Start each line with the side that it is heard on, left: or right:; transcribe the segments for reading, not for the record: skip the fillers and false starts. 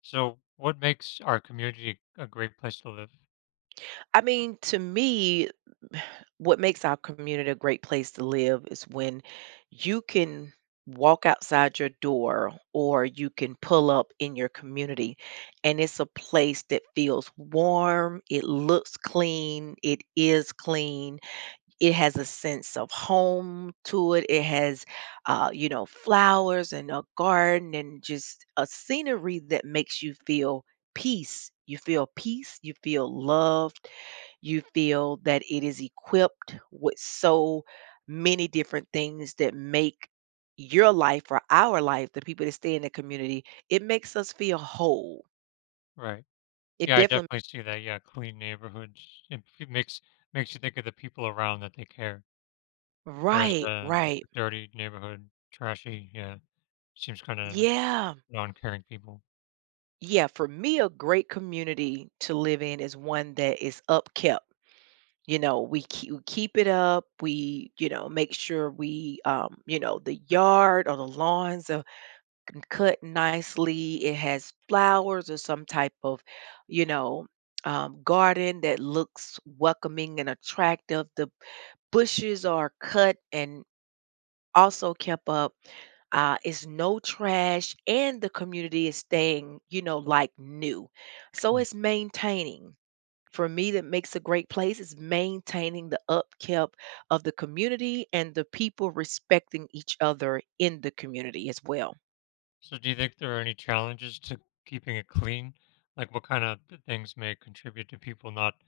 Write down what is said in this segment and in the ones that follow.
left: So, what makes our community a great place to live?
right: I mean, to me, what makes our community a great place to live is when you can walk outside your door or you can pull up in your community and it's a place that feels warm, it looks clean, it is clean, it has a sense of home to it. It has, flowers and a garden and just a scenery that makes you feel peace. You feel peace. You feel loved. You feel that it is equipped with so many different things that make your life or our life, the people that stay in the community, it makes us feel whole.
left: Right.
right: It
left: Yeah, I
right: definitely,
left: definitely see that. Yeah, clean neighborhoods. It makes you think of the people around that they care. Whereas
right: right,
left: a
right: right.
left: dirty neighborhood, trashy, yeah, seems kind of like
right: Yeah.
left: non-caring people.
right: Yeah, for me, a great community to live in is one that is upkept. You know, we keep it up. We, you know, make sure we, the yard or the lawns are cut nicely. It has flowers or some type of, you know, garden that looks welcoming and attractive. The bushes are cut and also kept up, is no trash and the community is staying, like new. So
left: Mm.
right: it's maintaining. For me, that makes a great place is maintaining the upkeep of the community and the people respecting each other in the community as well.
left: So, do you think there are any challenges to keeping it clean? Like, what kind of things may contribute to people not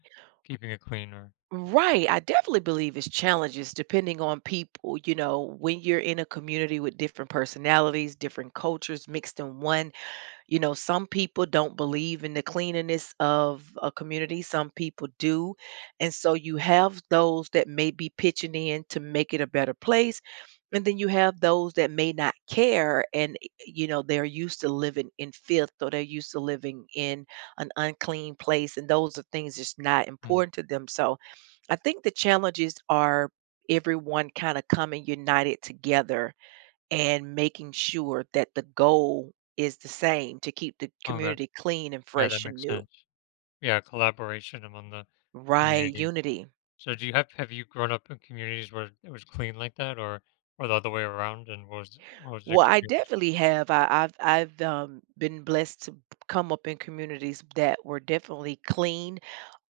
left: keeping it clean? Or
right: Right. I definitely believe it's challenges depending on people. You know, when you're in a community with different personalities, different cultures mixed in one, you know, some people don't believe in the cleanliness of a community, some people do. And so you have those that may be pitching in to make it a better place. And then you have those that may not care and, you know, they're used to living in filth or they're used to living in an unclean place. And those are things that's not
left: mm,
right: important to them. So I think the challenges are everyone kind of coming united together and making sure that the goal is the same to keep the
left: okay,
right: community clean and
left: yeah, that
right: fresh and
left: makes
right: new.
left: sense. Yeah, collaboration among the
right: Right,
left: community.
right: unity.
left: So do you have you grown up in communities where it was clean like that, or the other way around, and what was the
right: Well, I
left: experience?
right: definitely have. I've been blessed to come up in communities that were definitely clean,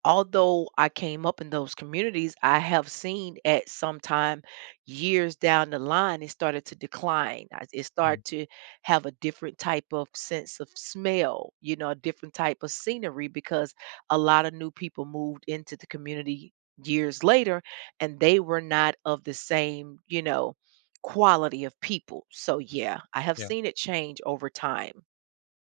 right: although I came up in those communities, I have seen at some time years down the line, it started to decline. It
left: Mm,
right: started to have a different type of sense of smell, you know, a different type of scenery because a lot of new people moved into the community years later and they were not of the same, you know, quality of people. So, yeah, I have
left: yeah.
right: seen it change over time.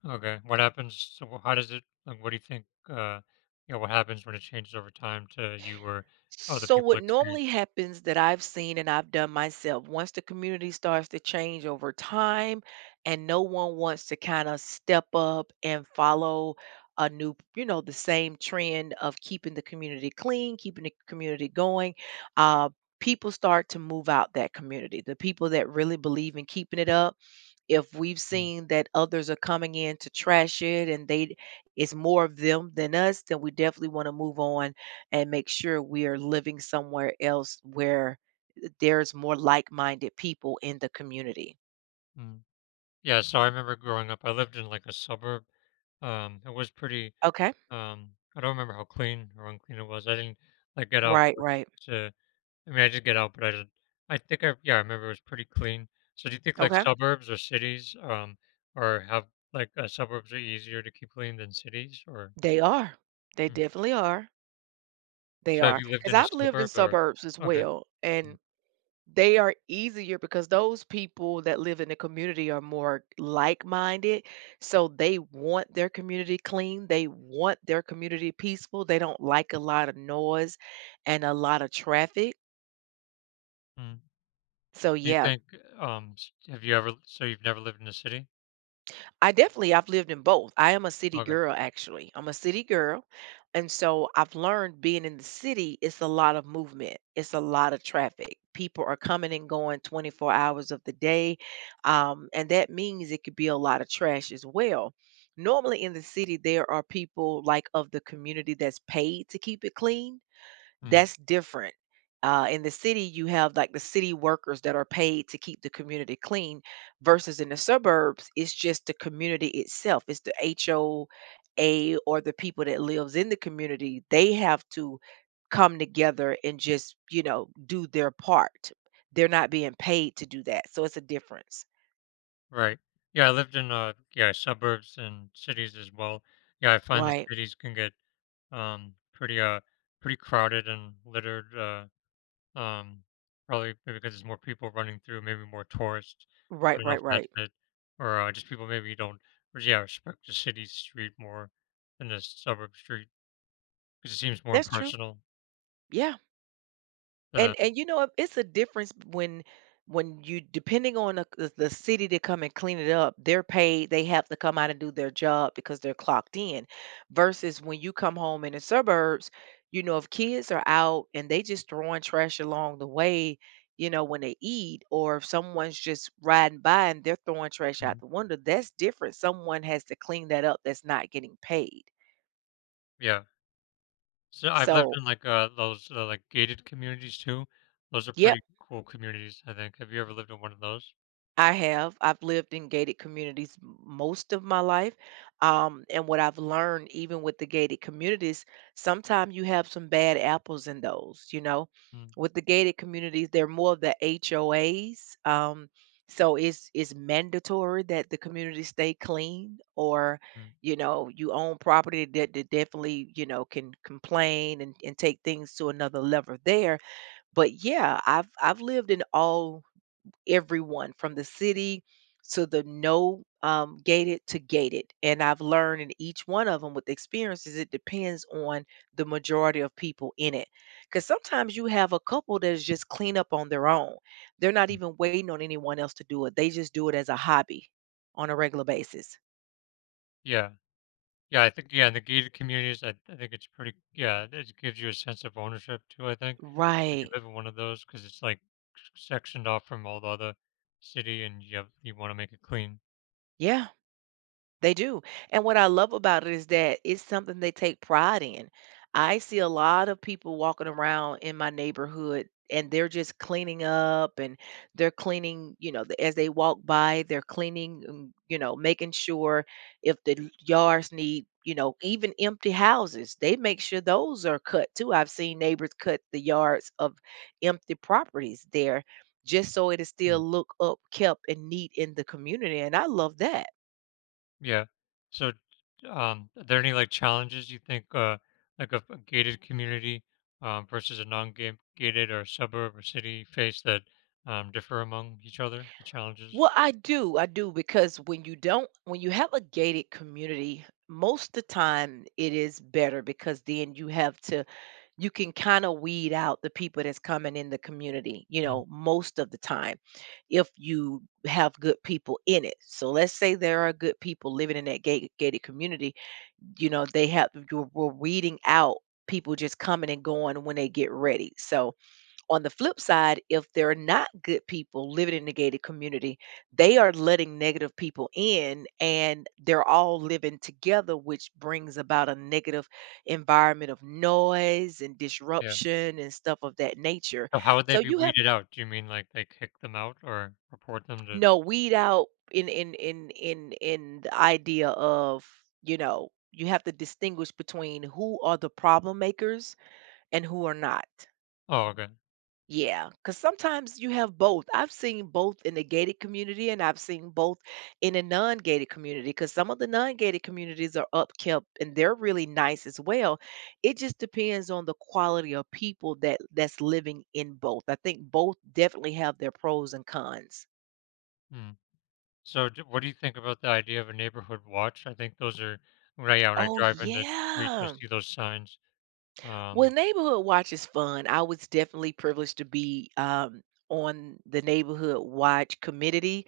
left: Okay. What happens so wh- how does it, like, what do you think, what happens when it changes over time to you or other
right: So
left: people
right: what
left: experience
right: normally
left: it?
right: happens that I've seen and I've done myself, once the community starts to change over time and no one wants to kind of step up and follow a new, you know, the same trend of keeping the community clean, keeping the community going, uh, people start to move out that community. The people that really believe in keeping it up, if we've
left: Mm,
right: seen that others are coming in to trash it and they it's more of them than us, then we definitely want to move on and make sure we are living somewhere else where there's more like-minded people in the community.
left: mm. Yeah, so I remember growing up I lived in like a suburb. It was pretty,
right: Okay.
left: um I don't remember how clean or unclean it was. I didn't like get out
right: Right,
left: much.
right: right.
left: I mean, I did get out, but I think I yeah, I remember it was pretty clean. So do you think like
right: Okay.
left: suburbs or cities, or have, suburbs are easier to keep clean than cities, or
right: They are. They
left: mm,
right: definitely are. They
left: so have
right: are.
left: you lived
right: Because
left: in a
right: I've lived in
left: suburb? Or
right: suburbs as
left: okay.
right: well. And they are easier because those people that live in the community are more like-minded, so they want their community clean, they want their community peaceful, they don't like a lot of noise and a lot of traffic.
left: Mm.
right: So,
left: Do you
right: yeah,
left: think, have you ever, so you've never lived in a city?
right: I definitely I've lived in both. I am a city
left: Okay.
right: girl actually. I'm a city girl. And so I've learned being in the city, it's a lot of movement. It's a lot of traffic. People are coming and going 24 hours of the day. And that means it could be a lot of trash as well. Normally in the city, there are people like of the community that's paid to keep it clean,
left: Mm.
right: that's different. In the city, you have like the city workers that are paid to keep the community clean, versus in the suburbs, it's just the community itself. It's the HOA or the people that lives in the community. They have to come together and just, you know, do their part. They're not being paid to do that, so it's a difference.
left: Right. Yeah, I lived in yeah, suburbs and cities as well. Yeah, I find the
right: Right,
left: cities can get, pretty, pretty crowded and littered. Um, Probably maybe because there's more people running through, maybe more tourists. I
right: right,
left: don't know
right: right,
left: if that's
right: right.
left: it, or just people maybe don't, or yeah, respect the city street more than the suburb street because it seems more
right: That's true.
left: impersonal
right: Yeah.
left: to them.
right: And you know, it's a difference when you depending on the city to come and clean it up, they're paid, they have to come out and do their job because they're clocked in. Versus when you come home in the suburbs, you know, if kids are out and they just throwing trash along the way, you know, when they eat, or if someone's just riding by and they're throwing trash
left: Mhm.
right: out the window, that's different. Someone has to clean that up that's not getting paid.
left: Yeah. So I've lived
right: So,
left: in like, those, like gated communities too. Those are
right: yep,
left: pretty cool communities, I think. Have you ever lived in one of those?
right: I have. I've lived in gated communities most of my life. And what I've learned, even with the gated communities, sometimes you have some bad apples in those, you know.
left: Mm-hmm.
right: With the gated communities, they're more of the HOAs. So it's mandatory that the community stay clean, or you know, you own property that, that definitely, you know, can complain and take things to another level there. But yeah, I've lived in all, everyone from the city to the no gated to gated. And I've learned in each one of them with the experiences, it depends on the majority of people in it. Because sometimes you have a couple that's just clean up on their own. They're not even waiting on anyone else to do it. They just do it as a hobby on a regular basis.
left: Yeah. Yeah, I think yeah, in the gated communities, I think it's pretty. Yeah, it gives you a sense of ownership too. I think if you
right: Right.
left: live in one of those, because it's like sectioned off from all the other city, and you have, you want to make it clean.
right: Yeah. They do. And what I love about it is that it's something they take pride in. I see a lot of people walking around in my neighborhood and they're just cleaning up and they're cleaning, you know, as they walk by, they're cleaning, and, you know, making sure if the yards need, you know, even empty houses, they make sure those are cut too. I've seen neighbors cut the yards of empty properties there just so it is still
left: Mm,
right: look up kept and neat in the community and I love that.
left: yeah. So, are there any like challenges you think, like a gated community, versus a non-gated or suburb or city face that, differ among each other? The challenges.
right: Well, I do. I do because when you don't, when you have a gated community, most the time it is better because then you have to, you can kind of weed out the people that's coming in the community, you
left: Mm,
right: know, most of the time if you have good people in it. So let's say there are good people living in that gated community, you know, they have, you're, we're weeding out people just coming and going when they get ready. So, on the flip side, if they're not good people living in the gated community, they are letting negative people in and they're all living together, which brings about a negative environment of noise and
left: yeah.
right: disruption and stuff of that nature.
left: So how would they
right: So
left: be
right: you have
left: weeded out? Do you mean like they kick them out or report them to?
right: no weed out in the idea of, you know, you have to distinguish between who are the problem makers and who are not.
left: Oh, okay.
right: Yeah, because sometimes you have both. I've seen both in the gated community and I've seen both in a non gated community because some of the non gated communities are upkept and they're really nice as well. It just depends on the quality of people that that's living in both. I think both definitely have their pros and cons.
left: Mm. So, d what do you think about the idea of a neighborhood watch? I think those are, when I, yeah, when I
right: Oh,
left: drive into streets, I
right: yeah.
left: see those signs.
right: Well,
left: Um,
right: neighborhood watch is fun. I was definitely privileged to be on the neighborhood watch committee.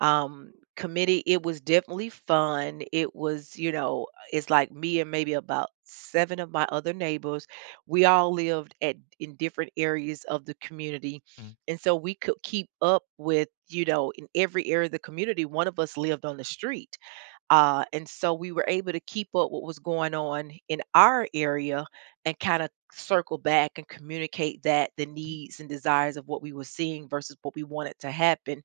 right: Committee, it was definitely fun. It was, you know, it's like me and maybe about 7 of my other neighbors. We all lived at in different areas of the community,
left: mm,
right: and so we could keep up with, you know, in every area of the community. One of us lived on the street, and so we were able to keep up what was going on in our area and kind of circle back and communicate that the needs and desires of what we were seeing versus what we wanted to happen.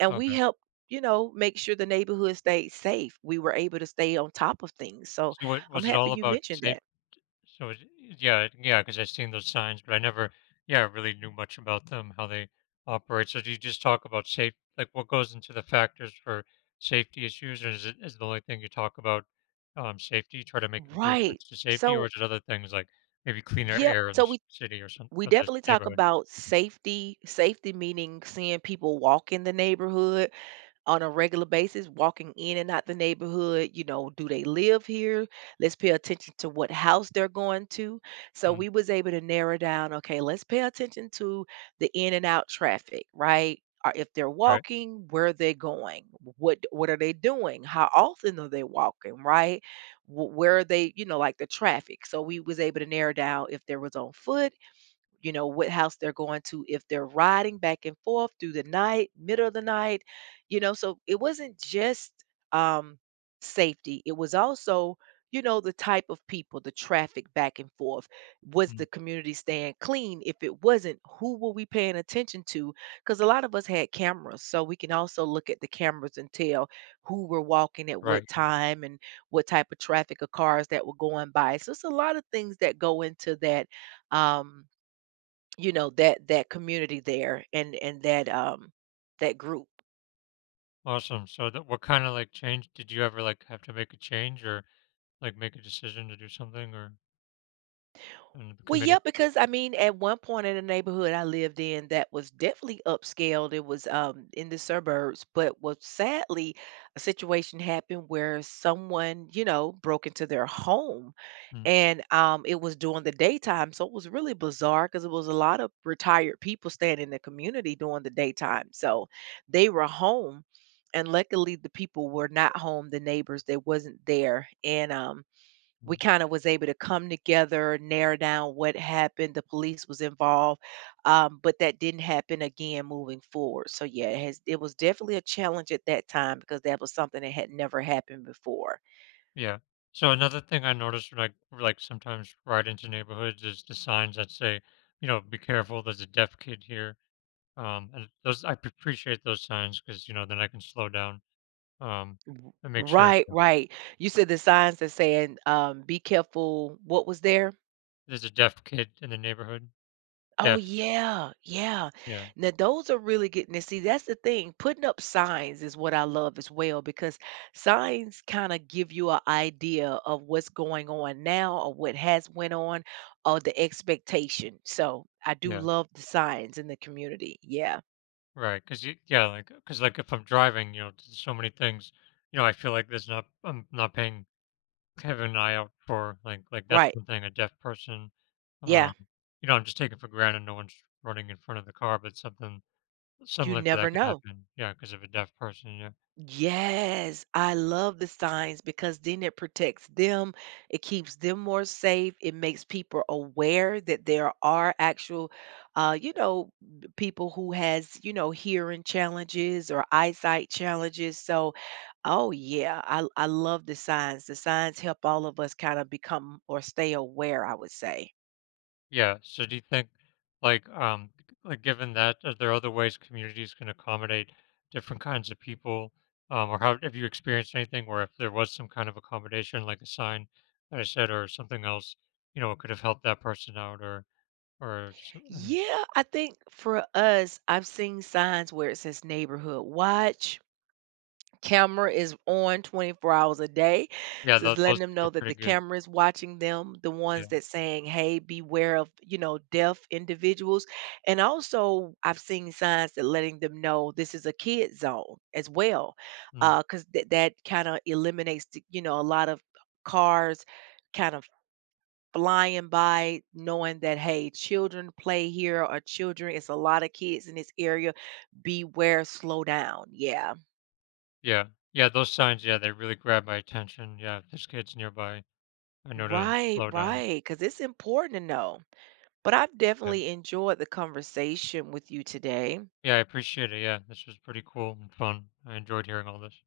right: And we
left: okay.
right: helped, you know, make sure the neighborhood stayed safe. We were able to stay on top of things. So
left: So, what
right: I'm
left: was it
right: happy
left: all
right: you
left: about,
right: mentioned
left: safe?
right: that.
left: So, is- yeah, yeah, because I've seen those signs, but I never, yeah, really knew much about them, how they operate. So, do you just talk about safe, like what goes into the factors for safety issues, or is the only thing you talk about, safety? Try to make
right: Right.
left: improvements to safety, or
right: So,
left: is it other things like maybe cleaner
right: yep.
left: air in the
right: So we
left: city or some,
right: we
left: or the
right: definitely talk
left: neighborhood?
right: about safety. Safety meaning seeing people walk in the neighborhood on a regular basis, walking in and out the neighborhood. You know, do they live here? Let's pay attention to what house they're going to. So
left: Mm,
right: we was able to narrow down. Okay, let's pay attention to the in and out traffic, right? Or if they're
left: right,
right: walking, where are they going? What are they doing? How often are they walking? Right? Where are they? You know, like the traffic. So we was able to narrow down if there was on foot, you know, what house they're going to, if they're riding back and forth through the night, middle of the night, you know. So it wasn't just um safety, it was also, you know, the type of people, the traffic back and forth, was
left: mm,
right: the community staying clean. If it wasn't, who were we paying attention to? Because a lot of us had cameras, so we can also look at the cameras and tell who were walking at
left: right,
right: what
left: yeah.
right: time and what type of traffic of cars that were going by. So it's a lot of things that go into that, um you know, that community there, and that that group.
left: Awesome, so that what kinda, like, change, did you ever, like, have to make a change, or, like, make a decision to do something or in the
right: Well,
left: committee?
right: yeah, because I mean, at one point in the neighborhood I lived in, that was definitely upscaled. It was in the suburbs, but was sadly a situation happened where someone, you know, broke into their home,
left: Mm,
right: and it was during the daytime, so it was really bizarre because it was a lot of retired people staying in the community during the daytime, so they were home, and luckily the people were not home, the neighbors, they wasn't there, and
left: mm,
right: we kinda was able to come together, narrow down what happened, the police was involved, but that didn't happen again moving forward. So, yeah, it has it was definitely a challenge at that time because that was something that had never happened before.
left: yeah. So another thing I noticed when I, like, sometimes ride into neighborhoods is the signs that say, you know, "Be careful, there's a deaf kid here," and those I p appreciate those signs because you know, then I can slow down, um,
right: W
left: and make sure,
right: Right,
left: you know,
right: right. You said the signs that saying, "Be careful," what was there?
left: there's a deaf kid in the neighborhood.
right: Oh,
left: Deaf,
right: yeah, yeah.
left: yeah,
right: Now those are really getting to see, that's the thing. Putting up signs is what I love as well, because signs kind of give you an idea of what's going on now or what has went on or the expectation. So I do
left: yeah.
right: love the signs in the community. Yeah,
left: Right, 'cause you yeah, like, cause like, if I'm driving, you know, there's so many things, you know, I feel like there's not, I'm not paying having an eye out for, like, that's
right: right.
left: one thing, a deaf person, um,
right: Yeah,
left: you know, I'm just taking for granted no one's running in front of the car, but something
right: you
left: similar to that
right: never
left: could
right: know.
left: happen, yeah, cause of a deaf person, yeah.
right: Yes, I love the signs because then it protects them. It keeps them more safe. It makes people aware that there are actual, you know, people who has, you know, hearing challenges or eyesight challenges. So, oh yeah, I love the signs. The signs help all of us kind of become or stay aware, I would say.
left: Yeah. So do you think, like, um, like given that, are there other ways communities can accommodate different kinds of people? Or how have you experienced anything where if there was some kind of accommodation, like a sign that I said or something else, you know, it could have helped that person out, or, or
right: Yeah, I think for us, I've seen signs where it says neighborhood watch camera is on 24 hours a day.
left: yeah,
right: Just
left: those
right: letting them
left: were
right: know that the
left: pretty good.
right: camera is watching them, the ones
left: Yeah.
right: that saying, hey, beware of, you know, deaf individuals. And also I've seen signs that letting them know this is a kid zone as well.
left: Mm.
right: Cause that kind of eliminates the, you know, a lot of cars kind of flying by, knowing that hey, children play here, or children, it's a lot of kids in this area, beware, slow down, yeah.
left: Yeah. Yeah. Those signs. Yeah, they really grabbed my attention. Yeah. If there's kids nearby, I know to
right: Right,
left: slow down.
right: right, because it's important to know. But I've
left: Yeah.
right: definitely enjoyed the conversation with you today.
left: Yeah. I appreciate it. Yeah. This was pretty cool and fun. I enjoyed hearing all this.